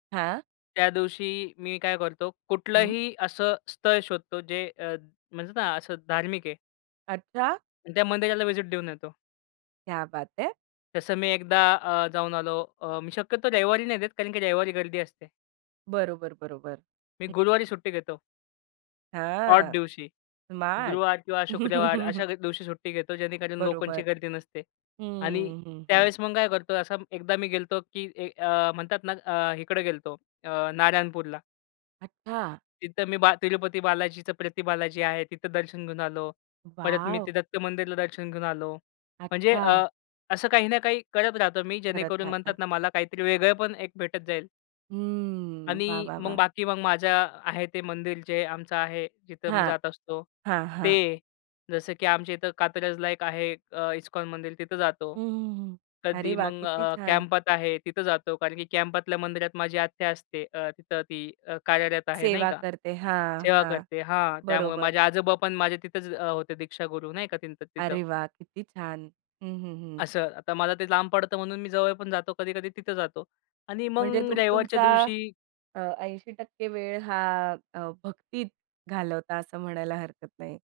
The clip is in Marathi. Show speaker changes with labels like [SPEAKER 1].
[SPEAKER 1] हां.
[SPEAKER 2] त्या दिवशी मी काय करतो
[SPEAKER 1] हं.
[SPEAKER 2] कुठलंही असं स्थळ शोधतो जे अ, म्हणतात ना, असं धार्मिक आहे.
[SPEAKER 1] अच्छा.
[SPEAKER 2] त्या मंदिराला व्हिजिट देऊन येतो.
[SPEAKER 1] क्या बात है!
[SPEAKER 2] जसं मी एकदा अ, जाऊन आलो. अ, मी शक्यतो रविवारी नाही देत कारण की रविवारी गर्दी असते.
[SPEAKER 1] बरोबर, बरोबर.
[SPEAKER 2] मी
[SPEAKER 1] हं.
[SPEAKER 2] गुरुवारी सुट्टी घेतो. ऑड
[SPEAKER 1] हां.
[SPEAKER 2] दिवशी.
[SPEAKER 1] स्मार्ट.
[SPEAKER 2] गुरुवार किंवा शुक्रवार अशा द दिवशी सुट्टी घेतो जेणेकरून लोकांची
[SPEAKER 1] बरोबर.
[SPEAKER 2] गर्दी नसते आणि
[SPEAKER 1] हं, हं, हं.
[SPEAKER 2] त्यावेळेस मग काय करतो असा एकदा मी गेलो होतो, की अ, म्हणतात ना अ, इकडे गेलो होतो अ, नारायणपूरला.
[SPEAKER 1] अच्छा.
[SPEAKER 2] तिथं मी बा तिरुपती बालाजीचं प्रती बालाजी आहे तिथं दर्शन घेऊन आलो. परत मी ते
[SPEAKER 1] वॉव!
[SPEAKER 2] दत्त मंदिरला दर्शन घेऊन आलो. म्हणजे अ,
[SPEAKER 1] अच्छा.
[SPEAKER 2] असं काही ना काही करत राहतो मी
[SPEAKER 1] करत
[SPEAKER 2] जेणेकरून
[SPEAKER 1] राहता.
[SPEAKER 2] म्हणतात ना, मला काहीतरी वेगळं पण एक भेटत जाईल.
[SPEAKER 1] हं. वाह!
[SPEAKER 2] आणि
[SPEAKER 1] वाह!
[SPEAKER 2] मग
[SPEAKER 1] वाह!
[SPEAKER 2] बाकी मग माझं आहे ते मंदिर जे आमचं आहे जिथं मी
[SPEAKER 1] हां,
[SPEAKER 2] जात असतो.
[SPEAKER 1] हां, हां.
[SPEAKER 2] ते जसं की आमच्या इथं कात्रजला एक आहे अ, इस्कॉन मंदिर तिथं जातो.
[SPEAKER 1] हं, हं, हं. अरे,
[SPEAKER 2] कधी
[SPEAKER 1] वाह!
[SPEAKER 2] मग
[SPEAKER 1] किती
[SPEAKER 2] अ,
[SPEAKER 1] छान.
[SPEAKER 2] कॅम्पात आहे तिथं जातो कारण की कॅम्पातल्या मंदिरात माझी आत्या असते अ, तिथं ती अ, कार्यरत आहे नाही
[SPEAKER 1] सेवा
[SPEAKER 2] का
[SPEAKER 1] करते हां,
[SPEAKER 2] सेवा
[SPEAKER 1] हां.
[SPEAKER 2] करते हां त्यामुळे
[SPEAKER 1] बरोबर.
[SPEAKER 2] माझे आजोबा पण माझे तिथेच अ, होते दीक्षागुरू नाही का त्यांचं तिथं.
[SPEAKER 1] अरे वाह! किती छान. हं, हं, हं.
[SPEAKER 2] असं आता मला ते लांब पडतं म्हणून मी जवळ पण जातो कधी-कधी तिथं जातो आणि
[SPEAKER 1] म्हणजे
[SPEAKER 2] मग
[SPEAKER 1] तुम्ही
[SPEAKER 2] रविवारच्या
[SPEAKER 1] तुमचा
[SPEAKER 2] दिवशी
[SPEAKER 1] अ, 80% वेळ हा अ, भक्तीत घालवता असं म्हणायला हरकत नाही.